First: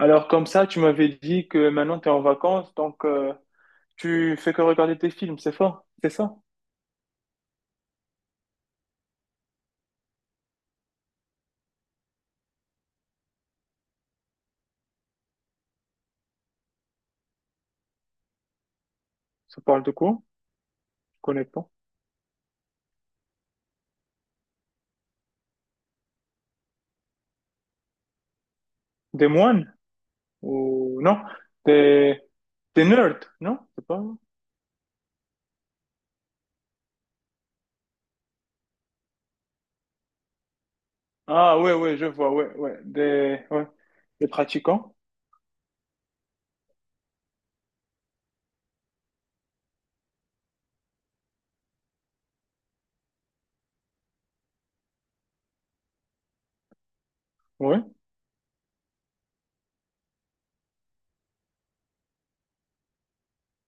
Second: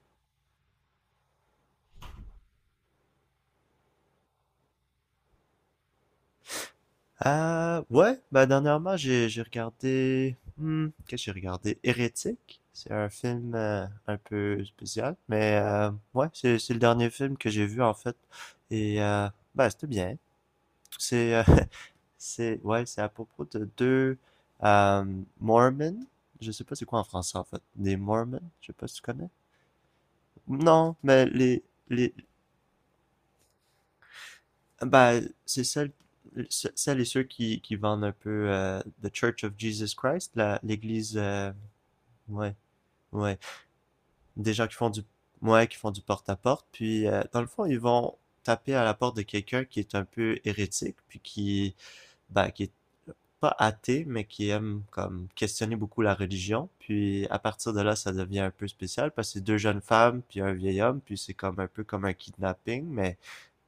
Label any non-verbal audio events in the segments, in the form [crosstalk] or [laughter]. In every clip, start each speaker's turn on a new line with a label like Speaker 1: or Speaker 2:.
Speaker 1: Alors comme ça, tu m'avais dit que maintenant tu es en vacances, donc tu fais que regarder tes films, c'est fort, c'est ça?
Speaker 2: Ouais, bah dernièrement, j'ai regardé... Hmm, qu'est-ce que j'ai regardé? Hérétique? C'est un film un peu spécial, mais ouais, c'est le dernier film que j'ai vu en fait. Et
Speaker 1: Ça
Speaker 2: bah
Speaker 1: parle
Speaker 2: c'était
Speaker 1: de
Speaker 2: bien.
Speaker 1: quoi? Je
Speaker 2: C'est
Speaker 1: connais pas.
Speaker 2: [laughs] c'est ouais, c'est à propos de deux euh, Mormons. Je sais pas c'est quoi en français en fait. Des Mormons, je sais pas si tu connais.
Speaker 1: Des moines?
Speaker 2: Non,
Speaker 1: Ou non?
Speaker 2: mais les
Speaker 1: Des, des nerds, non? C'est pas.
Speaker 2: Bah, c'est celle, celles et ceux qui vendent un peu The Church of Jesus Christ, la, l'église,
Speaker 1: Ah ouais, ouais, je vois, ouais,
Speaker 2: ouais,
Speaker 1: ouais.
Speaker 2: ouais,
Speaker 1: Des, ouais. Des
Speaker 2: des gens qui font
Speaker 1: pratiquants?
Speaker 2: du, ouais, qui font du porte-à-porte, puis dans le fond, ils vont taper à la porte de quelqu'un qui est un peu hérétique, puis qui, bah, qui est pas athée, mais qui aime comme questionner beaucoup la religion, puis à partir de
Speaker 1: Ouais,
Speaker 2: là, ça devient un peu spécial, parce que c'est deux jeunes femmes, puis un vieil homme, puis c'est comme un peu comme un kidnapping,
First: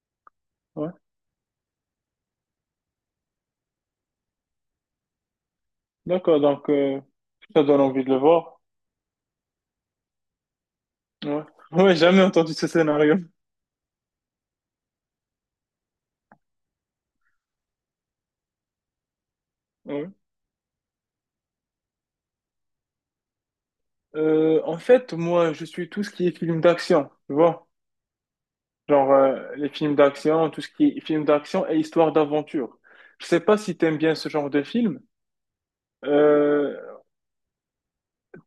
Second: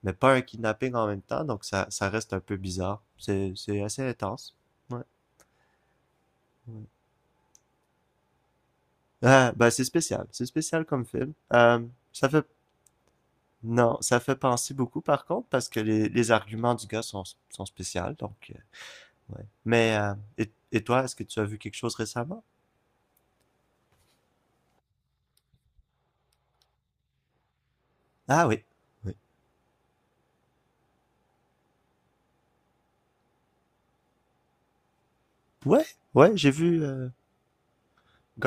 Speaker 2: mais pas un
Speaker 1: ouais.
Speaker 2: kidnapping en même temps, donc ça reste un peu bizarre. C'est assez intense. Ouais.
Speaker 1: D'accord, donc
Speaker 2: Ouais.
Speaker 1: ça donne envie de le voir.
Speaker 2: Ah, ben c'est spécial comme film.
Speaker 1: Ouais, ouais, jamais
Speaker 2: Ça fait,
Speaker 1: entendu ce scénario.
Speaker 2: non, ça fait penser beaucoup par contre, parce que les arguments du gars sont, sont spéciaux, donc, ouais. Mais,
Speaker 1: Ouais.
Speaker 2: et toi, est-ce que tu as vu quelque chose récemment?
Speaker 1: En fait, moi, je suis tout ce qui est film d'action, tu vois.
Speaker 2: Ah oui,
Speaker 1: Genre,
Speaker 2: oui.
Speaker 1: les films d'action, tout ce qui est film d'action et histoire d'aventure. Je sais pas si t'aimes bien ce genre de film.
Speaker 2: Ouais, ouais, j'ai vu
Speaker 1: Euh,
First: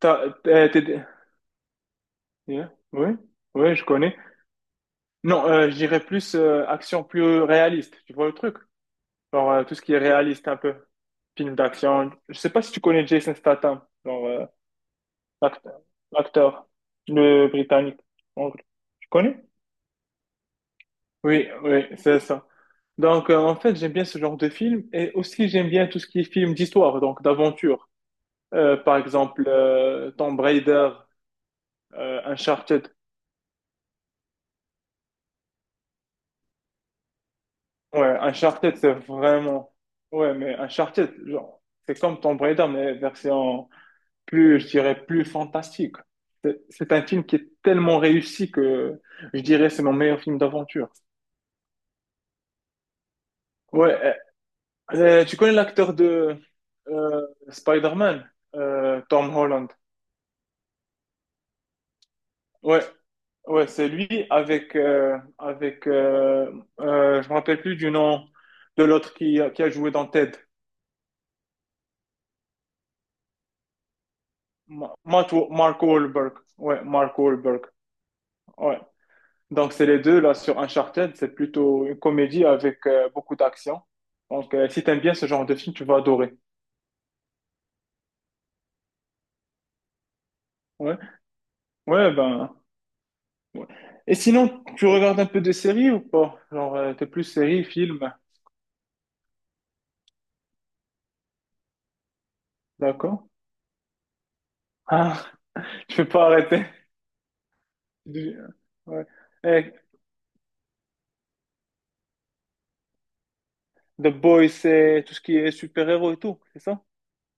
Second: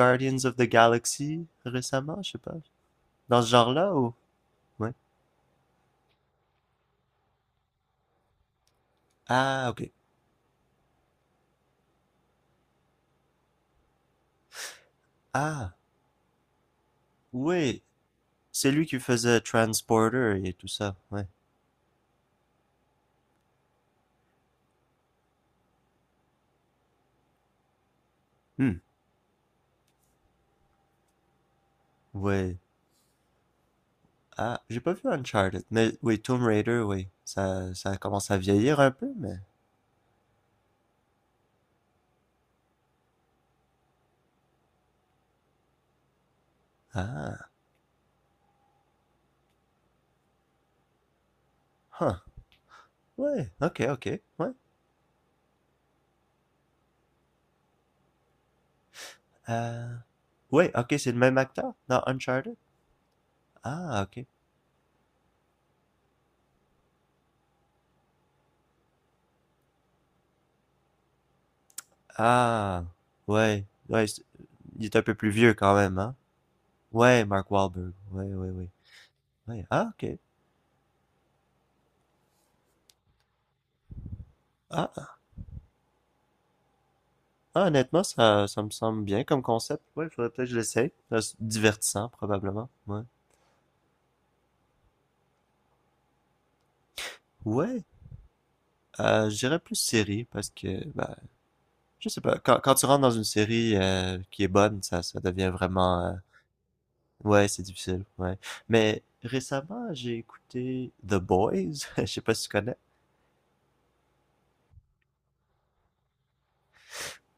Speaker 1: t'as,
Speaker 2: of the
Speaker 1: t'es- t'es-
Speaker 2: Galaxy récemment, je sais pas.
Speaker 1: Yeah, oui,
Speaker 2: Dans ce
Speaker 1: oui, je
Speaker 2: genre-là ou?
Speaker 1: connais.
Speaker 2: Ouais.
Speaker 1: Non, je dirais plus action plus réaliste, tu vois le truc? Genre,
Speaker 2: Ah,
Speaker 1: tout ce
Speaker 2: ok.
Speaker 1: qui est réaliste un peu. Film d'action. Je sais pas si tu connais Jason Statham. Genre,
Speaker 2: Ah,
Speaker 1: L'acteur, l'acteur, le
Speaker 2: oui,
Speaker 1: Britannique. En vrai.
Speaker 2: c'est lui qui
Speaker 1: Tu
Speaker 2: faisait
Speaker 1: connais?
Speaker 2: Transporter et tout ça, ouais.
Speaker 1: Oui, oui, c'est ça. Donc, en fait, j'aime bien ce genre de film et aussi j'aime bien tout ce qui est film d'histoire, donc d'aventure.
Speaker 2: Hmm.
Speaker 1: Par exemple, Tomb Raider,
Speaker 2: Ouais.
Speaker 1: Uncharted.
Speaker 2: Ah, j'ai pas vu Uncharted, mais oui, Tomb Raider, oui. Ça
Speaker 1: Ouais,
Speaker 2: commence à
Speaker 1: Uncharted,
Speaker 2: vieillir un
Speaker 1: c'est
Speaker 2: peu, mais...
Speaker 1: vraiment. Ouais, mais Uncharted, genre, c'est comme Tomb Raider, mais version plus, je dirais, plus fantastique. C'est un film qui est
Speaker 2: Ah,
Speaker 1: tellement réussi que je dirais c'est mon meilleur film d'aventure.
Speaker 2: huh. Ouais, ok, ok,
Speaker 1: Ouais,
Speaker 2: ouais.
Speaker 1: Tu connais l'acteur de Spider-Man, Tom Holland.
Speaker 2: Euh... Ouais, ok, c'est le même acteur dans Uncharted?
Speaker 1: Ouais, ouais, c'est
Speaker 2: Ah,
Speaker 1: lui
Speaker 2: ok.
Speaker 1: avec je me rappelle plus du nom de l'autre qui a joué dans Ted.
Speaker 2: Ah, ouais, ouais, il est un peu plus vieux quand
Speaker 1: Mark
Speaker 2: même, hein?
Speaker 1: Wahlberg. Ouais, Mark
Speaker 2: Ouais, Mark
Speaker 1: Wahlberg.
Speaker 2: Wahlberg, ouais, ouais, ouais.
Speaker 1: Ouais.
Speaker 2: Ouais,
Speaker 1: Donc c'est
Speaker 2: ah,
Speaker 1: les
Speaker 2: ok.
Speaker 1: deux là sur Uncharted, c'est plutôt une comédie avec beaucoup d'action. Donc si t'aimes
Speaker 2: Ah,
Speaker 1: bien ce genre de film, tu vas adorer.
Speaker 2: ah, honnêtement, ça me semble bien comme concept. Ouais, il faudrait peut-être que je l'essaye.
Speaker 1: Ouais.
Speaker 2: Ça, c'est divertissant,
Speaker 1: Ouais, ben
Speaker 2: probablement. Ouais.
Speaker 1: ouais. Et sinon, tu regardes un peu de séries ou pas? Genre, t'es plus séries,
Speaker 2: Ouais.
Speaker 1: films,
Speaker 2: Je dirais plus série, parce que, ben, je sais pas. Quand, quand tu rentres dans
Speaker 1: d'accord?
Speaker 2: une série qui est bonne, ça
Speaker 1: Ah,
Speaker 2: devient
Speaker 1: [laughs] je
Speaker 2: vraiment...
Speaker 1: peux
Speaker 2: euh,
Speaker 1: pas arrêter.
Speaker 2: Ouais, c'est difficile. Ouais. Mais
Speaker 1: Ouais. Eh,
Speaker 2: récemment, j'ai écouté The Boys. [laughs] Je sais pas si tu connais.
Speaker 1: The Boys, c'est tout ce qui est super-héros et tout, c'est ça?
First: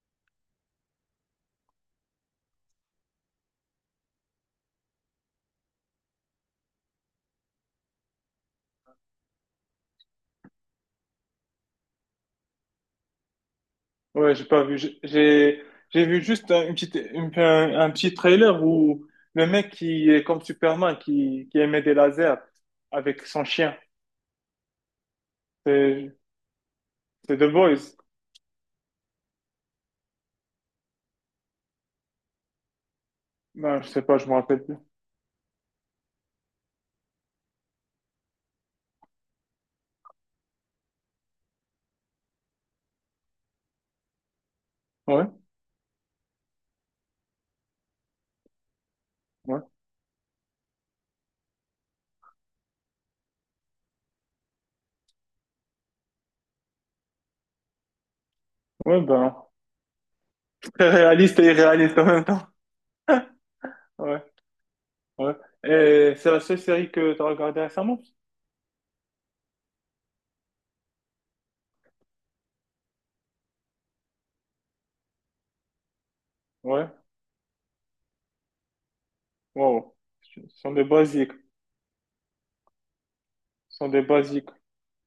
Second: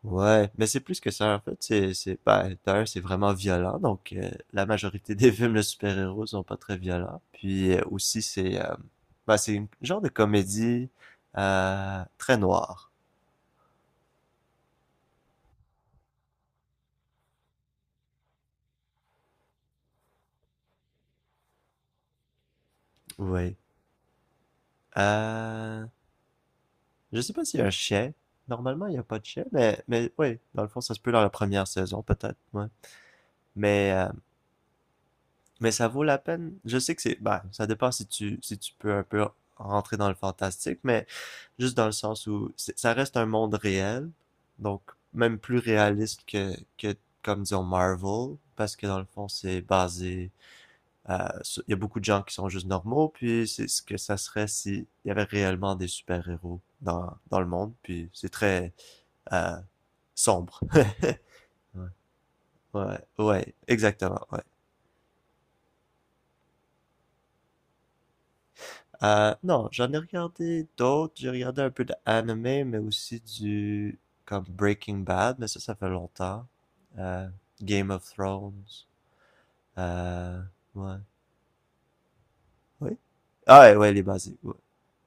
Speaker 2: Ouais, mais c'est plus que ça, en fait, c'est, ben, d'ailleurs, c'est vraiment violent, donc la majorité [laughs] des films de super-héros sont pas très violents, puis aussi, c'est, ben, c'est une genre de comédie très noire.
Speaker 1: Ouais, j'ai pas vu. J'ai vu juste un, une petite, une- un petit trailer où le mec qui est comme Superman, qui émet des lasers avec son
Speaker 2: Oui.
Speaker 1: chien.
Speaker 2: Euh,
Speaker 1: C'est
Speaker 2: je sais
Speaker 1: c'est
Speaker 2: pas
Speaker 1: The
Speaker 2: s'il y a un
Speaker 1: Boys.
Speaker 2: chien, normalement, il y a pas de chien, mais oui, dans le fond, ça se peut dans la première saison, peut-être, ouais.
Speaker 1: Non, je
Speaker 2: Mais,
Speaker 1: sais pas, je me rappelle plus.
Speaker 2: mais ça vaut la peine. Je sais que c'est, bah, ça dépend si tu, si tu peux un peu rentrer dans le fantastique, mais juste dans le sens où ça reste un monde réel, donc
Speaker 1: Ouais,
Speaker 2: même plus réaliste que comme disons Marvel, parce que dans le fond c'est
Speaker 1: ouais,
Speaker 2: basé, il y a beaucoup de gens qui sont juste normaux, puis c'est ce que ça serait s'il y avait réellement des super-héros dans, dans le monde, puis c'est très
Speaker 1: ouais, ben,
Speaker 2: euh, sombre.
Speaker 1: [laughs] très
Speaker 2: [laughs]
Speaker 1: réaliste et irréaliste en même temps.
Speaker 2: Ouais, ouais,
Speaker 1: [laughs]
Speaker 2: ouais, exactement,
Speaker 1: Ouais,
Speaker 2: ouais.
Speaker 1: ouais. Et c'est la seule série que tu as regardée récemment?
Speaker 2: Non, j'en ai regardé d'autres. J'ai regardé un peu d'anime, mais aussi du comme Breaking Bad, mais ça fait longtemps.
Speaker 1: Ouais,
Speaker 2: Euh, Game of Thrones.
Speaker 1: wow. Ce
Speaker 2: Euh,
Speaker 1: sont des
Speaker 2: ouais.
Speaker 1: basiques.
Speaker 2: Oui. Ah ouais,
Speaker 1: Ce sont
Speaker 2: ouais, les
Speaker 1: des
Speaker 2: basiques.
Speaker 1: basiques.
Speaker 2: Ouais.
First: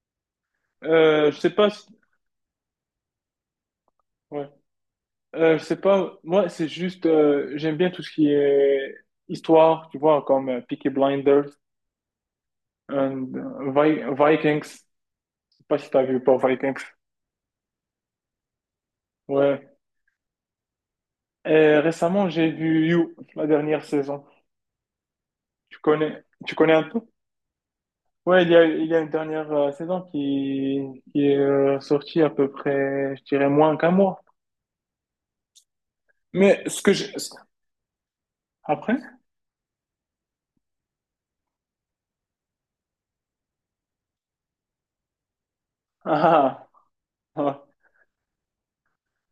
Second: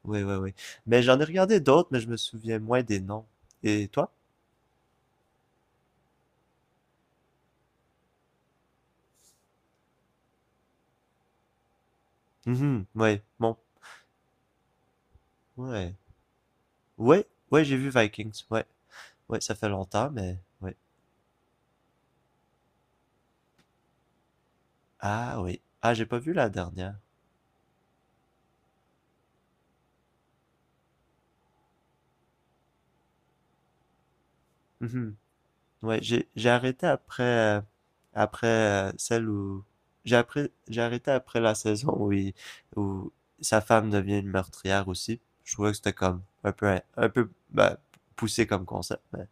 Speaker 2: Oui, oui, oui. Mais j'en ai
Speaker 1: Je sais
Speaker 2: regardé
Speaker 1: pas si.
Speaker 2: d'autres, mais je me souviens moins des noms. Et toi?
Speaker 1: Ouais. Je sais pas, moi c'est juste, j'aime bien tout ce qui est histoire, tu vois, comme Peaky Blinders,
Speaker 2: Mhm, ouais,
Speaker 1: and,
Speaker 2: bon.
Speaker 1: Vikings, je sais pas si
Speaker 2: Ouais.
Speaker 1: t'as vu ou pas Vikings.
Speaker 2: Ouais, ouais, j'ai vu Vikings. Ouais. Ouais, ça fait
Speaker 1: Ouais.
Speaker 2: longtemps, mais ouais.
Speaker 1: Et récemment j'ai vu You, la dernière saison.
Speaker 2: Ah oui.
Speaker 1: Tu
Speaker 2: Ah, j'ai pas
Speaker 1: connais,
Speaker 2: vu la
Speaker 1: tu connais un
Speaker 2: dernière.
Speaker 1: peu? Ouais, il y a une dernière saison qui est sortie à peu près, je dirais moins qu'un mois.
Speaker 2: Mhm. Ouais, j'ai
Speaker 1: Mais ce
Speaker 2: arrêté
Speaker 1: que je...
Speaker 2: après après
Speaker 1: Après?
Speaker 2: celle où j'ai après j'ai arrêté après la saison où où sa femme devient une meurtrière aussi. Je trouvais que c'était comme
Speaker 1: Ah,
Speaker 2: un peu
Speaker 1: ah. Ah.
Speaker 2: ben, poussé comme concept, mais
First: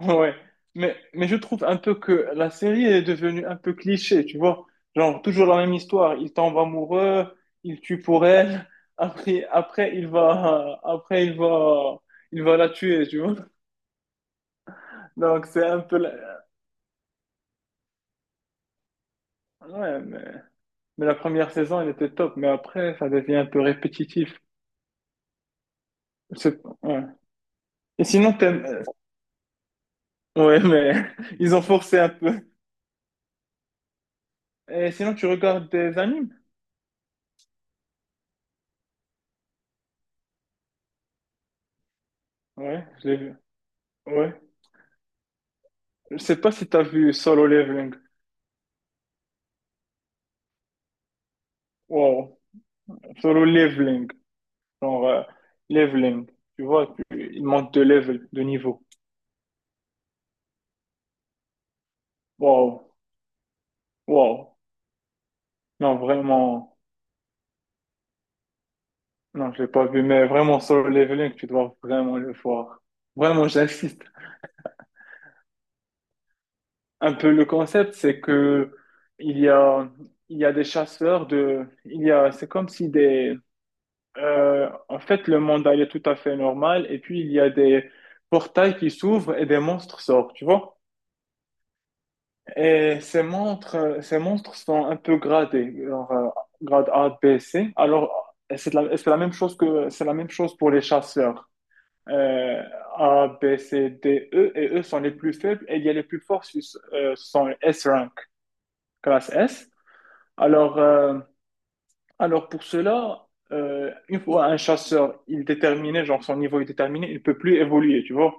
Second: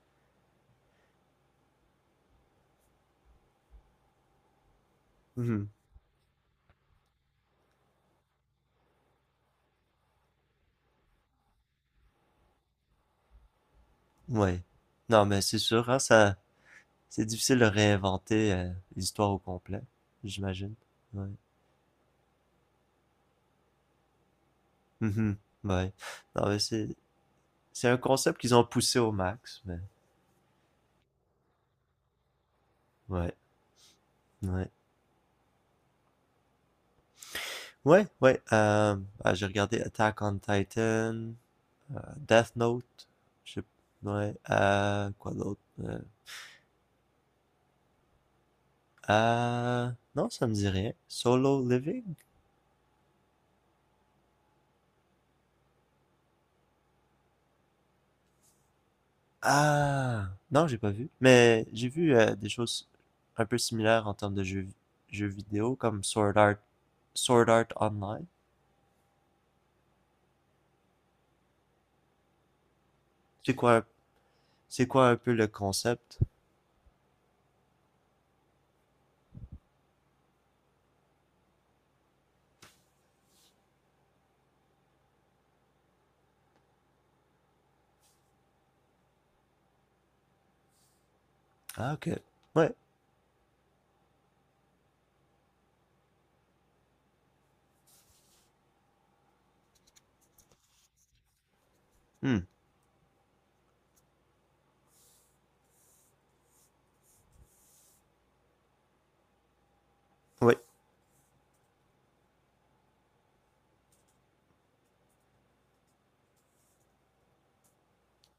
Speaker 1: Ouais, mais je trouve un peu que la série est devenue un peu cliché, tu vois. Genre, toujours la
Speaker 2: Mhm.
Speaker 1: même histoire. Il tombe amoureux, il tue pour elle, [laughs] après, après, il va, après, il va la tuer, tu vois.
Speaker 2: Ouais. Non, mais
Speaker 1: Donc,
Speaker 2: c'est
Speaker 1: c'est un
Speaker 2: sûr, hein,
Speaker 1: peu,
Speaker 2: ça c'est difficile de réinventer l'histoire au complet,
Speaker 1: ouais, mais,
Speaker 2: j'imagine.
Speaker 1: mais la
Speaker 2: Ouais.
Speaker 1: première saison, elle était top, mais après, ça devient un peu répétitif.
Speaker 2: Mhm. Ouais. Non, mais
Speaker 1: Ouais.
Speaker 2: c'est un
Speaker 1: Et sinon,
Speaker 2: concept qu'ils ont
Speaker 1: t'aimes,
Speaker 2: poussé au max, mais
Speaker 1: ouais, mais [laughs] ils ont forcé un peu.
Speaker 2: ouais. Ouais.
Speaker 1: Et sinon, tu regardes des animes?
Speaker 2: Ouais, ouais. Ah, j'ai regardé Attack on Titan, Death
Speaker 1: Ouais,
Speaker 2: Note.
Speaker 1: je l'ai vu.
Speaker 2: Je sais
Speaker 1: Ouais.
Speaker 2: ouais. Quoi d'autre?
Speaker 1: Je sais pas si t'as vu Solo Leveling.
Speaker 2: Euh, non, ça me dit rien. Solo Living?
Speaker 1: Wow. Solo leveling, genre leveling. Tu vois, il manque de level, de niveau.
Speaker 2: Ah, non, j'ai pas vu. Mais j'ai vu des
Speaker 1: Waouh,
Speaker 2: choses un peu similaires en termes
Speaker 1: waouh.
Speaker 2: de jeux, jeux vidéo,
Speaker 1: Non,
Speaker 2: comme Sword Art,
Speaker 1: vraiment,
Speaker 2: Sword Art Online.
Speaker 1: non, je l'ai pas vu, mais vraiment solo leveling, tu dois vraiment le voir. Vraiment,
Speaker 2: C'est quoi,
Speaker 1: j'insiste.
Speaker 2: c'est quoi un peu le concept?
Speaker 1: Un peu le concept, c'est que il y a, il y a des chasseurs de, il y a, c'est comme si des, en fait, le monde allait tout à fait normal, et puis il y a des portails qui s'ouvrent et des monstres sortent, tu vois?
Speaker 2: Ah, ok. Ouais.
Speaker 1: Et ces montres sont un peu gradées, genre, grade A, B, C. Alors, c'est la même chose que, c'est la même chose pour les chasseurs.
Speaker 2: Hmm.
Speaker 1: Euh, A, B, C, D, E, et eux sont les plus faibles, et il y a les plus forts, ce sont les S rank, classe S.
Speaker 2: Oui.
Speaker 1: Alors, euh, alors pour cela, une fois un chasseur, il est déterminé, genre son niveau est déterminé, il peut plus évoluer, tu vois.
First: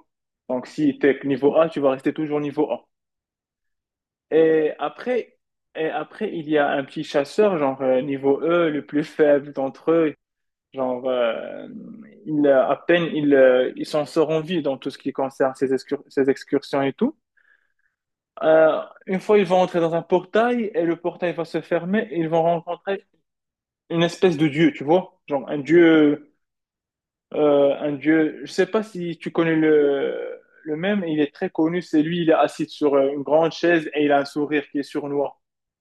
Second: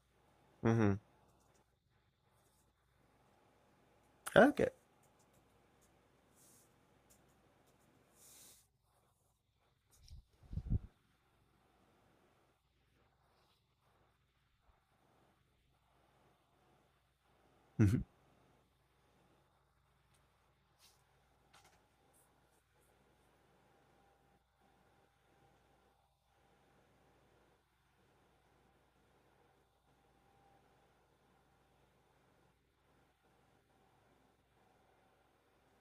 Speaker 1: Donc, si
Speaker 2: Mhm.
Speaker 1: tu es niveau A, tu vas rester toujours niveau A.
Speaker 2: Ah, ok.
Speaker 1: Et après, et après, il y a un petit chasseur, genre niveau E, le plus faible d'entre eux. Genre, il, à peine il, ils s'en sortent en vie dans tout ce qui concerne ces excursions et tout.
Speaker 2: Mhm.
Speaker 1: Euh, une fois, ils vont entrer dans un portail et le portail va se fermer et ils vont rencontrer une espèce de dieu, tu vois? Genre un dieu. Je sais pas si tu connais le même, il est très connu. C'est lui, il est assis sur une grande chaise et il a un sourire qui est sournois.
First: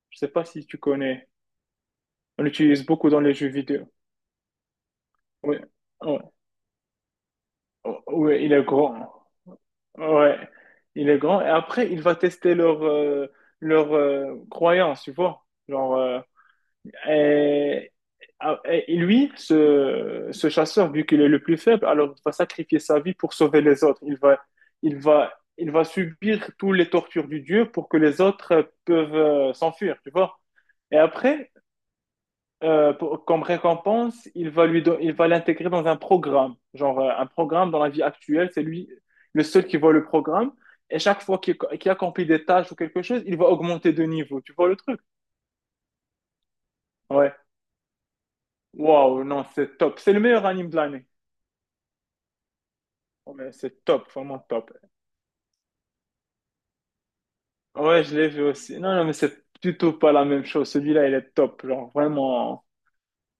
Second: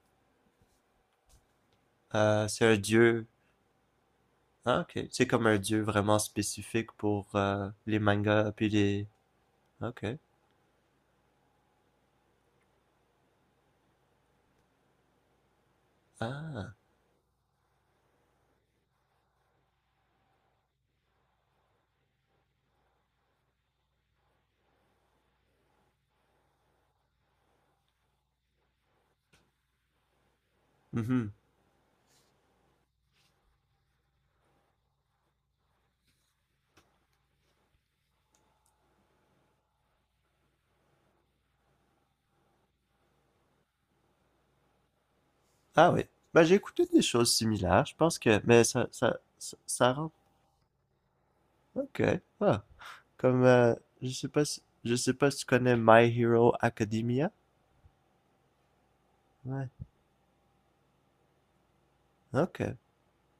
Speaker 1: Je sais pas si tu connais. On
Speaker 2: C'est un
Speaker 1: l'utilise beaucoup dans
Speaker 2: dieu
Speaker 1: les jeux vidéo.
Speaker 2: ah, ok. C'est comme
Speaker 1: Oui,
Speaker 2: un dieu vraiment
Speaker 1: ouais.
Speaker 2: spécifique pour les
Speaker 1: Ouais,
Speaker 2: mangas
Speaker 1: il est
Speaker 2: puis les.
Speaker 1: grand.
Speaker 2: Ok.
Speaker 1: Ouais, il est grand. Et après, il va tester leur croyance, tu vois. Genre,
Speaker 2: Ah.
Speaker 1: et, et lui, ce chasseur, vu qu'il est le plus faible, alors il va sacrifier sa vie pour sauver les autres. Il va, il va subir toutes les tortures du dieu pour que les autres peuvent s'enfuir, tu vois. Et
Speaker 2: Mhm.
Speaker 1: après, comme récompense, il va l'intégrer dans un programme. Genre, un programme dans la vie actuelle, c'est lui le seul qui voit le programme. Et chaque fois qu'il accomplit des tâches ou quelque chose, il va augmenter de niveau. Tu vois le truc?
Speaker 2: Ah oui. Ben, j'ai écouté des
Speaker 1: Ouais.
Speaker 2: choses similaires. Je pense que. Mais ça, ça,
Speaker 1: Waouh, non,
Speaker 2: ça,
Speaker 1: c'est
Speaker 2: ça
Speaker 1: top.
Speaker 2: rend.
Speaker 1: C'est le meilleur anime de l'année.
Speaker 2: Ok. Ah.
Speaker 1: Oh,
Speaker 2: Comme.
Speaker 1: mais c'est
Speaker 2: Je
Speaker 1: top,
Speaker 2: sais
Speaker 1: vraiment
Speaker 2: pas si.
Speaker 1: top.
Speaker 2: Je sais pas si tu connais My Hero Academia.
Speaker 1: Ouais, je l'ai vu aussi. Non, non, mais c'est
Speaker 2: Ouais.
Speaker 1: plutôt pas la même chose. Celui-là, il est top. Genre,
Speaker 2: Ok.
Speaker 1: vraiment.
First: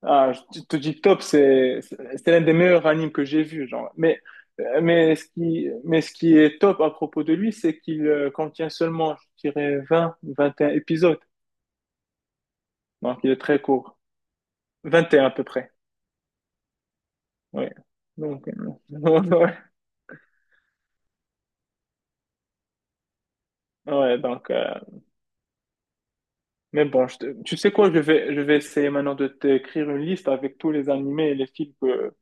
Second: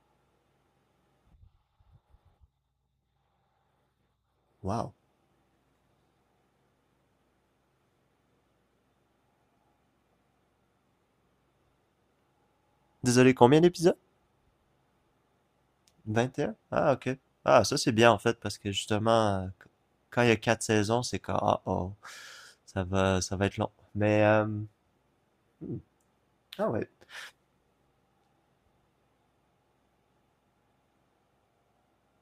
Speaker 1: Ah, je te dis top, c'est l'un des meilleurs animes que j'ai vu, genre. Mais
Speaker 2: Wow.
Speaker 1: mais ce qui est top à propos de lui, c'est qu'il contient seulement, je dirais, 20, 21 épisodes. Donc il
Speaker 2: Désolé,
Speaker 1: est
Speaker 2: combien
Speaker 1: très
Speaker 2: d'épisodes?
Speaker 1: court, 21 à peu près.
Speaker 2: 21. Ah, ok. Ah,
Speaker 1: Ouais.
Speaker 2: ça c'est bien en fait
Speaker 1: Donc
Speaker 2: parce que
Speaker 1: [laughs]
Speaker 2: justement,
Speaker 1: ouais,
Speaker 2: quand il y a quatre saisons, c'est quand. Oh oh. Ça va être long.
Speaker 1: ouais,
Speaker 2: Mais. euh,
Speaker 1: donc
Speaker 2: hmm. Ah
Speaker 1: mais
Speaker 2: ouais.
Speaker 1: bon, tu sais quoi, je vais essayer maintenant de t'écrire une liste avec tous les animés et les films que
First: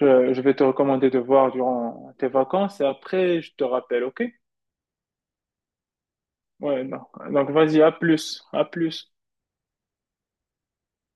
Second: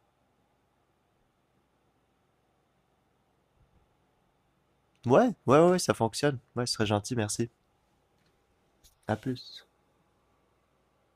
Speaker 1: je vais te recommander de voir durant tes vacances et après je te rappelle, OK?
Speaker 2: Ouais, ouais, ouais, ouais, ça fonctionne. Ouais, ce
Speaker 1: Ouais,
Speaker 2: serait
Speaker 1: non.
Speaker 2: gentil, merci.
Speaker 1: Donc vas-y, à plus, à plus.
Speaker 2: À plus.